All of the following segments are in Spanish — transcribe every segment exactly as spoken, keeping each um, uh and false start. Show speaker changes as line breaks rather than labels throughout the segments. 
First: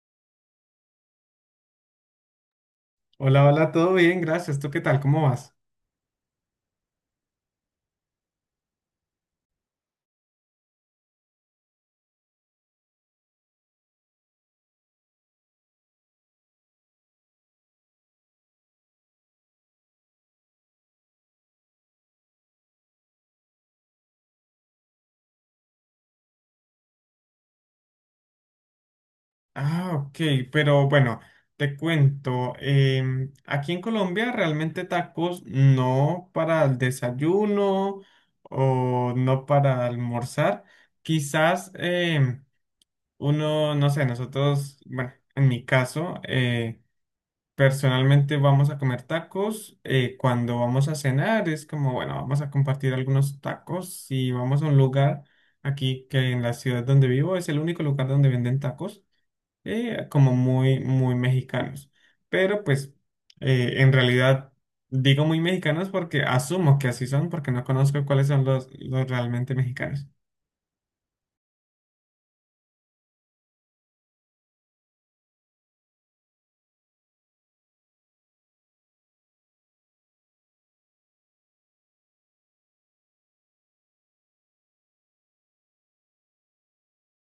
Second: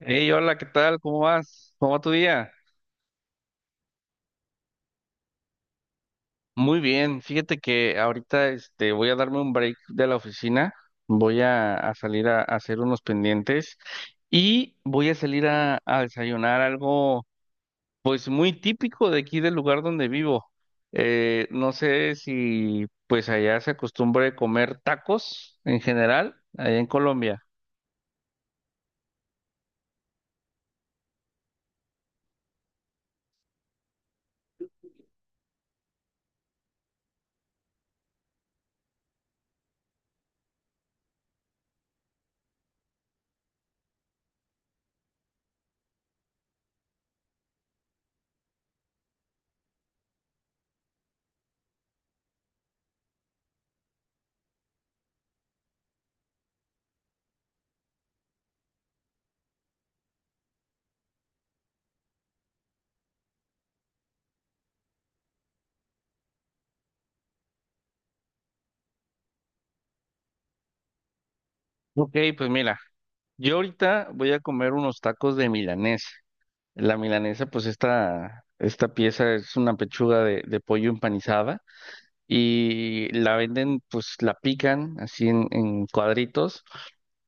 Hey, hola, ¿qué tal? ¿Cómo vas? ¿Cómo va tu día?
Hola, hola, todo bien, gracias. ¿Tú qué tal? ¿Cómo vas?
Muy bien, fíjate que ahorita este, voy a darme un break de la oficina, voy a, a salir a, a hacer unos pendientes y voy a salir a, a desayunar algo pues muy típico de aquí del lugar donde vivo. Eh, no sé si pues allá se acostumbre comer tacos en general, allá en Colombia.
Ah, ok, pero bueno, te cuento, em, aquí en Colombia realmente tacos no para el desayuno o no para almorzar. Quizás, em, uno, no sé, nosotros, bueno, en mi caso, eh, personalmente vamos a comer tacos. Eh, cuando vamos a cenar es como, bueno, vamos a compartir algunos tacos y vamos a un lugar aquí que en la ciudad donde vivo es el único lugar donde venden tacos, eh, como muy, muy mexicanos. Pero pues eh, en realidad digo muy mexicanos porque asumo que así son porque no conozco cuáles son los, los realmente mexicanos.
Ok, pues mira, yo ahorita voy a comer unos tacos de milanesa. La milanesa, pues esta, esta pieza es una pechuga de, de pollo empanizada y la venden, pues la pican así en, en cuadritos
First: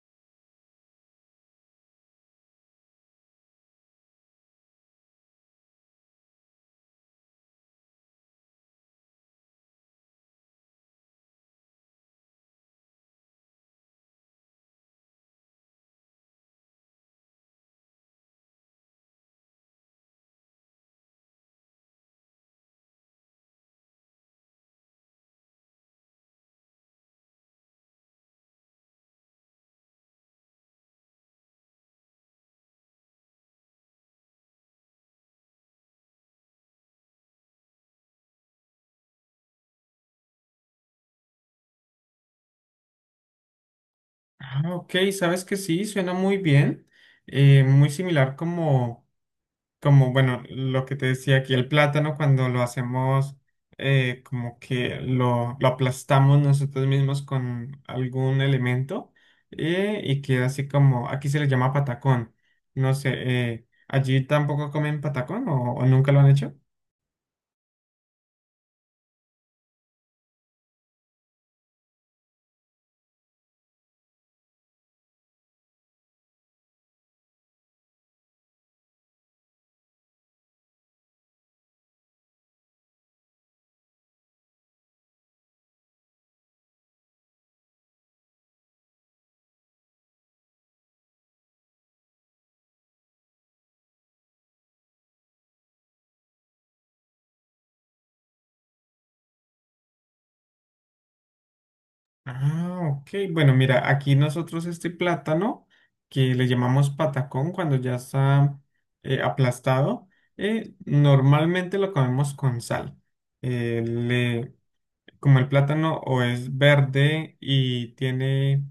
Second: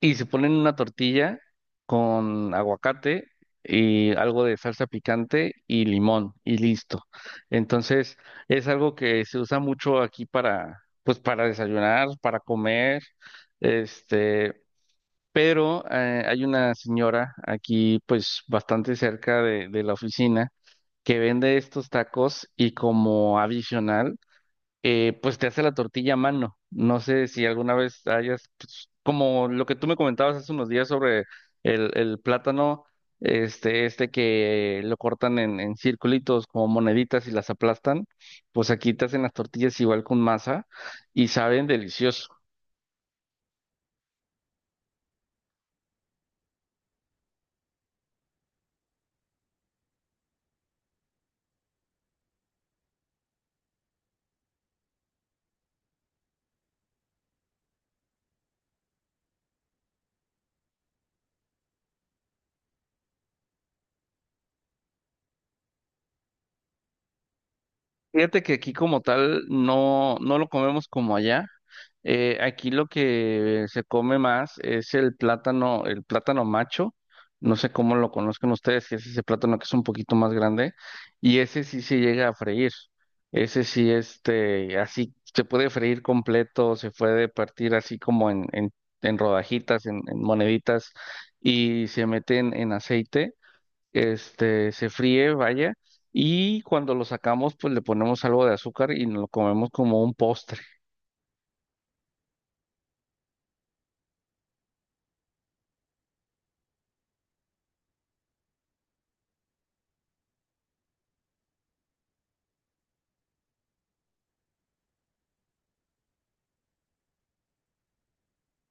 y se ponen una tortilla con aguacate y algo de salsa picante y limón y listo. Entonces es algo que se usa mucho aquí para, pues para desayunar, para comer, este pero eh, hay una señora aquí, pues bastante cerca de, de la oficina, que vende estos tacos y como adicional, eh, pues te hace la tortilla a mano. No sé si alguna vez hayas, pues, como lo que tú me comentabas hace unos días sobre el, el plátano, este, este que lo cortan en, en circulitos como moneditas y las aplastan, pues aquí te hacen las tortillas igual con masa y saben delicioso.
Ah, ok, sabes que sí, suena muy bien. Eh, muy similar como como bueno, lo que te decía aquí, el plátano cuando lo hacemos, eh, como que lo, lo aplastamos nosotros mismos con algún elemento, eh, y queda así como, aquí se le llama patacón. No sé, eh, ¿allí tampoco comen patacón o, o nunca lo han hecho?
Fíjate que aquí como tal no, no lo comemos como allá. Eh, aquí lo que se come más es el plátano, el plátano macho. No sé cómo lo conozcan ustedes, si es ese plátano que es un poquito más grande. Y ese sí se llega a freír. Ese sí, este, así se puede freír completo, se puede partir así como en, en, en rodajitas, en, en moneditas, y se mete en en aceite este, se fríe, vaya, y cuando lo sacamos, pues le ponemos algo de azúcar y nos lo comemos como un postre.
Ah, ok. Bueno, mira, aquí nosotros este plátano que le llamamos patacón cuando ya está eh, aplastado, eh, normalmente lo comemos con sal. Eh, le, como el plátano o es verde y tiene,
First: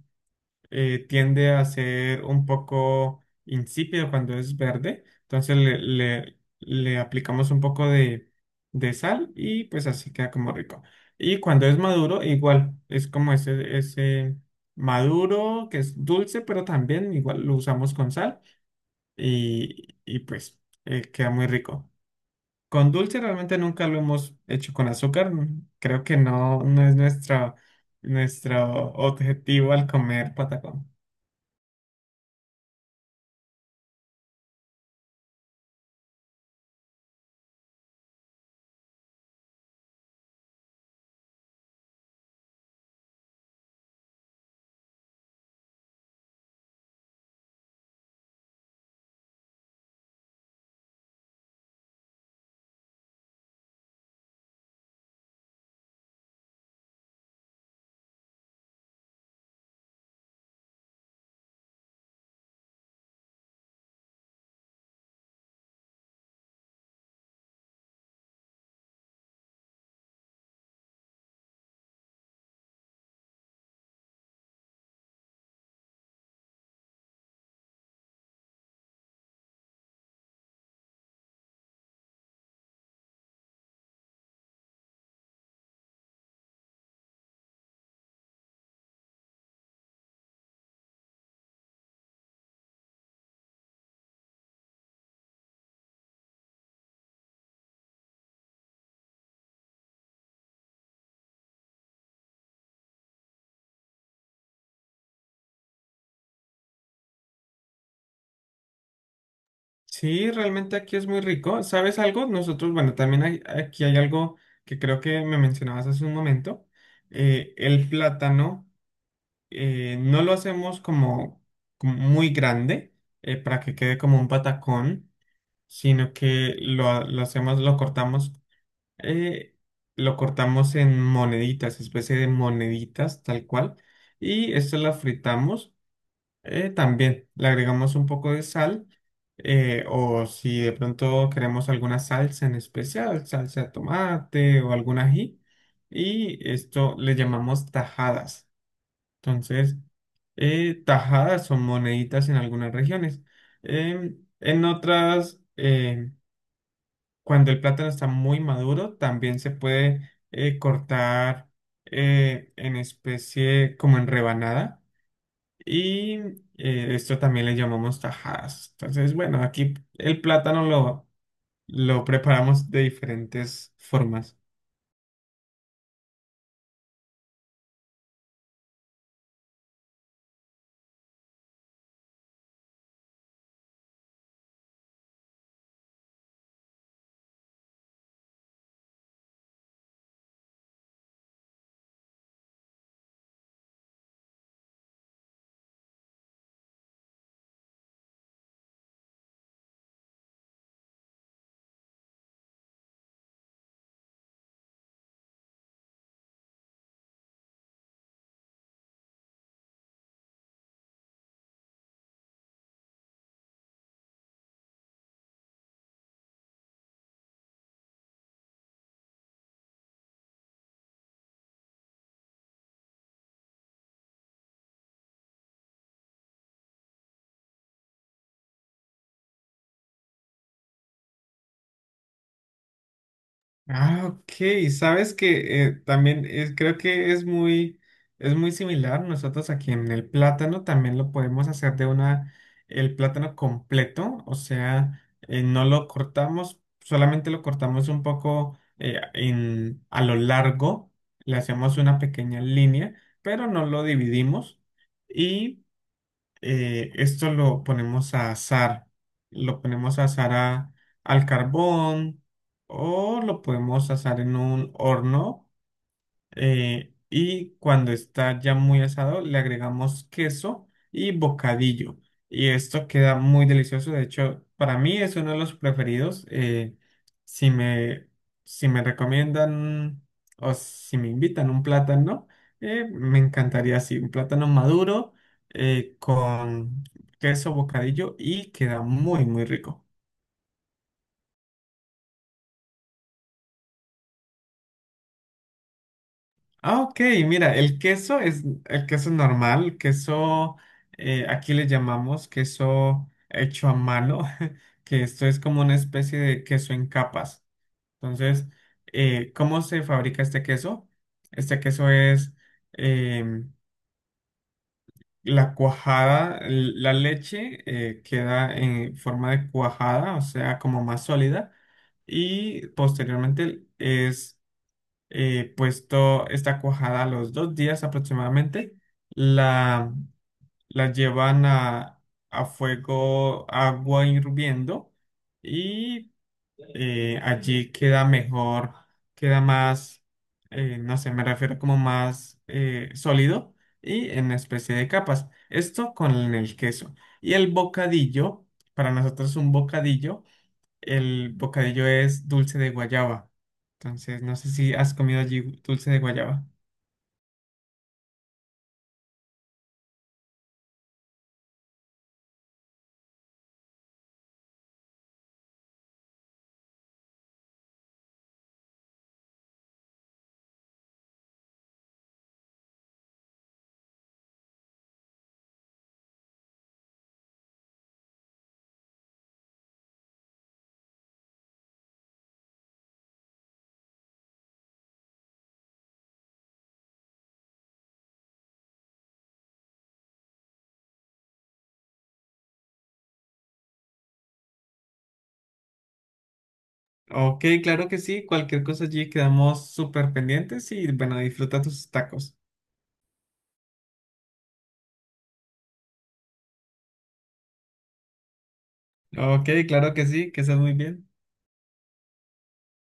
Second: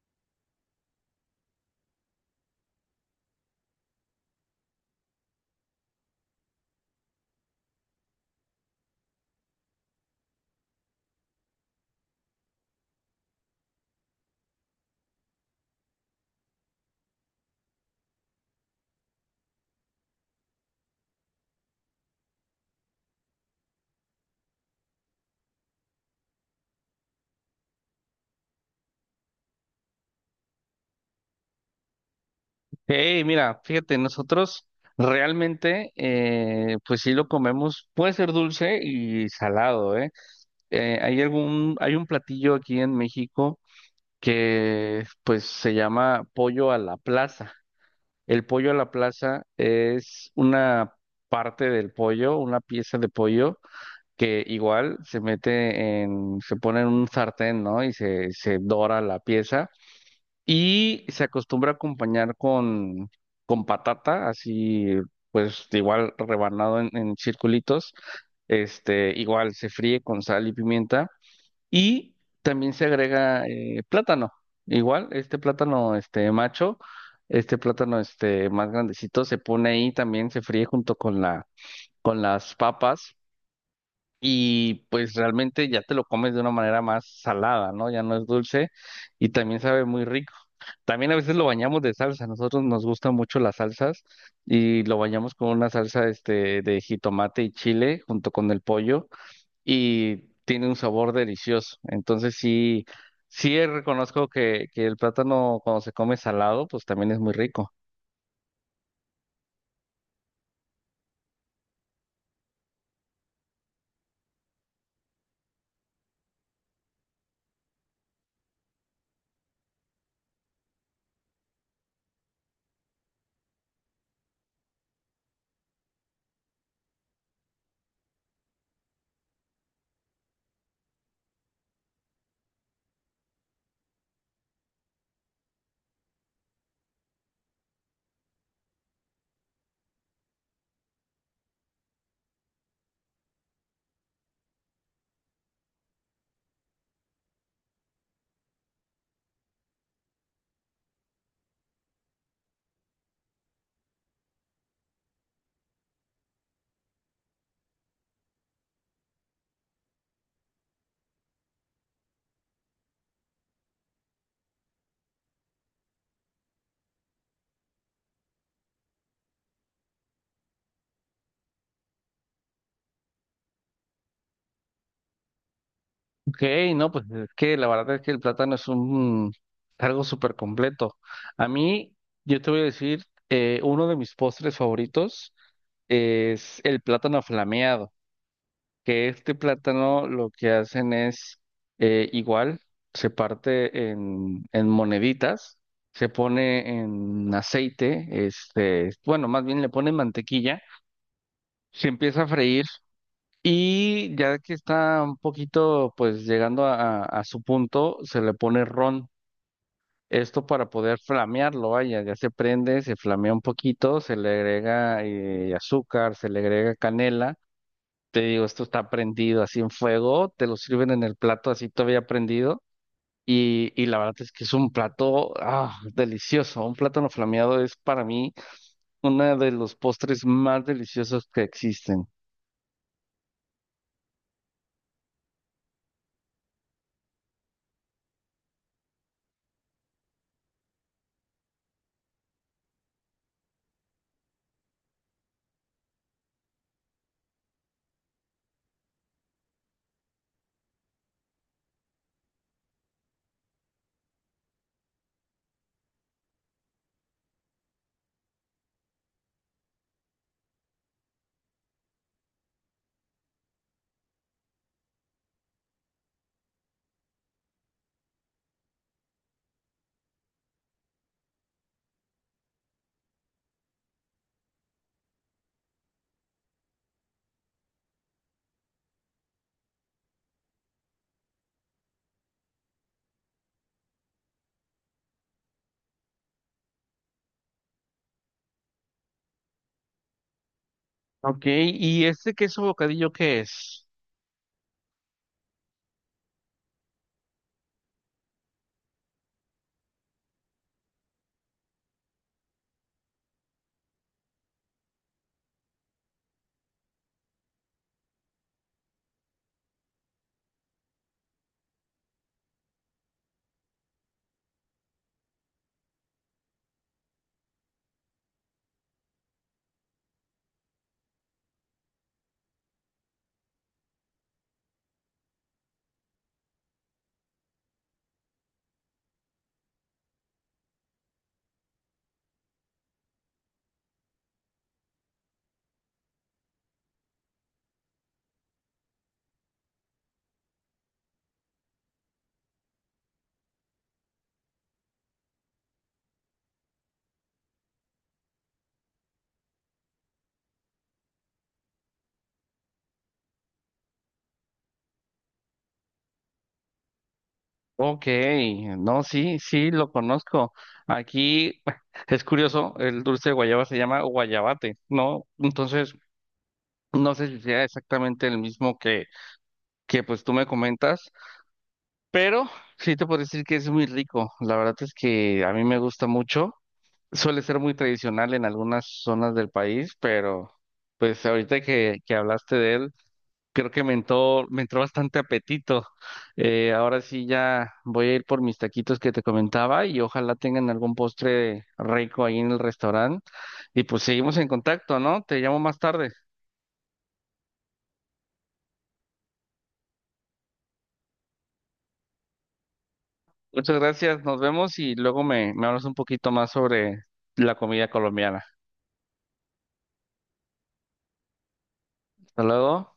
eh, tiende a ser un poco insípido cuando es verde. Entonces le, le- le aplicamos un poco de, de sal y pues así queda como rico. Y cuando es maduro, igual, es como ese, ese maduro que es dulce, pero también igual lo usamos con sal y, y pues eh, queda muy rico. Con dulce realmente nunca lo hemos hecho con azúcar. mm, Creo que no, no es nuestra, nuestro objetivo al comer patacón.
Hey, mira, fíjate, nosotros realmente, eh, pues sí lo comemos, puede ser dulce y salado, ¿eh? Eh, hay algún, hay un platillo aquí en México que, pues, se llama pollo a la plaza. El pollo a la plaza es una parte del pollo, una pieza de pollo que igual se mete en, se pone en un sartén, ¿no? Y se, se dora la pieza y se acostumbra a acompañar con, con patata, así pues igual rebanado en, en circulitos, este, igual se fríe con sal y pimienta y también se agrega eh, plátano, igual este plátano este macho, este plátano este más grandecito se pone ahí también, se fríe junto con la, con las papas y pues realmente ya te lo comes de una manera más salada, ¿no? Ya no es dulce y también sabe muy rico. También a veces lo bañamos de salsa, nosotros nos gustan mucho las salsas y lo bañamos con una salsa este de jitomate y chile junto con el pollo y tiene un sabor delicioso. Entonces sí, sí reconozco que, que el plátano cuando se come salado, pues también es muy rico.
Sí, realmente aquí es muy rico. ¿Sabes algo? Nosotros, bueno, también hay- aquí hay algo que creo que me mencionabas hace un momento. Eh, el plátano, eh, no lo hacemos como, como muy grande, eh, para que quede como un patacón, sino que lo, lo hacemos, lo cortamos. eh, lo cortamos en moneditas, especie de moneditas, tal cual. Y esto la fritamos, eh, también. Le agregamos un poco de sal. Eh, o si de pronto queremos alguna salsa en especial, salsa de tomate o algún ají. Y esto le llamamos tajadas. Entonces, eh, tajadas son moneditas en algunas regiones. Em, en otras, em, cuando el plátano está muy maduro, también se puede eh, cortar eh, en especie como en rebanada. Y eh, esto también le llamamos tajadas. Entonces, bueno, aquí el plátano lo, lo preparamos de diferentes formas.
Ok, no, pues es que la verdad es que el plátano es un algo súper completo. A mí, yo te voy a decir, eh, uno de mis postres favoritos es el plátano flameado, que este plátano lo que hacen es eh, igual, se parte en, en moneditas, se pone en aceite, este, bueno, más bien le ponen mantequilla, se empieza a freír y ya que está un poquito, pues llegando a, a- a su punto, se le pone ron. Esto para poder flamearlo, vaya, ya se prende, se flamea un poquito, se le agrega eh, azúcar, se le agrega canela. Te digo, esto está prendido así en fuego, te lo sirven en el plato así todavía prendido. Y, y la verdad es que es un plato ah, delicioso. Un plátano flameado es para mí uno de los postres más deliciosos que existen.
Ah, ok. Sabes que eh, también es- creo que es muy, es muy similar. Nosotros aquí en el plátano también lo podemos hacer de una, el plátano completo, o sea, eh, no lo cortamos, solamente lo cortamos un poco, eh, en, a lo largo, le hacemos una pequeña línea, pero no lo dividimos. Y eh, esto lo ponemos a asar, lo ponemos a asar a- al carbón o lo podemos asar en un horno, eh, y cuando está ya muy asado, le agregamos queso y bocadillo. Y esto queda muy delicioso. De hecho, para mí es uno de los preferidos. Eh, si me, si me recomiendan o si me invitan un plátano, eh, me encantaría así, un plátano maduro eh, con queso, bocadillo y queda muy, muy rico.
Ok, ¿y este queso bocadillo qué es?
Ah, ok, mira, el queso es el queso normal, queso, eh, aquí le llamamos queso hecho a mano, que esto es como una especie de queso en capas. Entonces, eh, ¿cómo se fabrica este queso? Este queso es em, la cuajada, l- la leche eh, queda en forma de cuajada, o sea, como más sólida, y posteriormente es eh, puesto esta cuajada a los dos días aproximadamente, la, la llevan a, a fuego, agua hirviendo y eh, allí queda mejor, queda más, eh, no sé, me refiero como más eh, sólido y en especie de capas. Esto con el queso. Y el bocadillo, para nosotros un bocadillo. El bocadillo es dulce de guayaba. Entonces, no sé si has comido allí dulce de guayaba.
Ok, no, sí, sí, lo conozco. Aquí es curioso, el dulce de guayaba se llama guayabate, ¿no? Entonces, no sé si sea exactamente el mismo que, que pues tú me comentas, pero sí te puedo decir que es muy rico. La verdad es que a mí me gusta mucho. Suele ser muy tradicional en algunas zonas del país, pero pues ahorita que, que hablaste de él, creo que me entró, me entró bastante apetito. Eh, ahora sí ya voy a ir por mis taquitos que te comentaba y ojalá tengan algún postre rico ahí en el restaurante. Y pues seguimos en contacto, ¿no? Te llamo más tarde.
Ok, claro que sí. Cualquier cosa allí quedamos súper pendientes y bueno, disfruta tus tacos.
Muchas gracias, nos vemos y luego me, me hablas un poquito más sobre la comida colombiana.
Ok, claro que sí, que estés muy bien.
Hasta luego.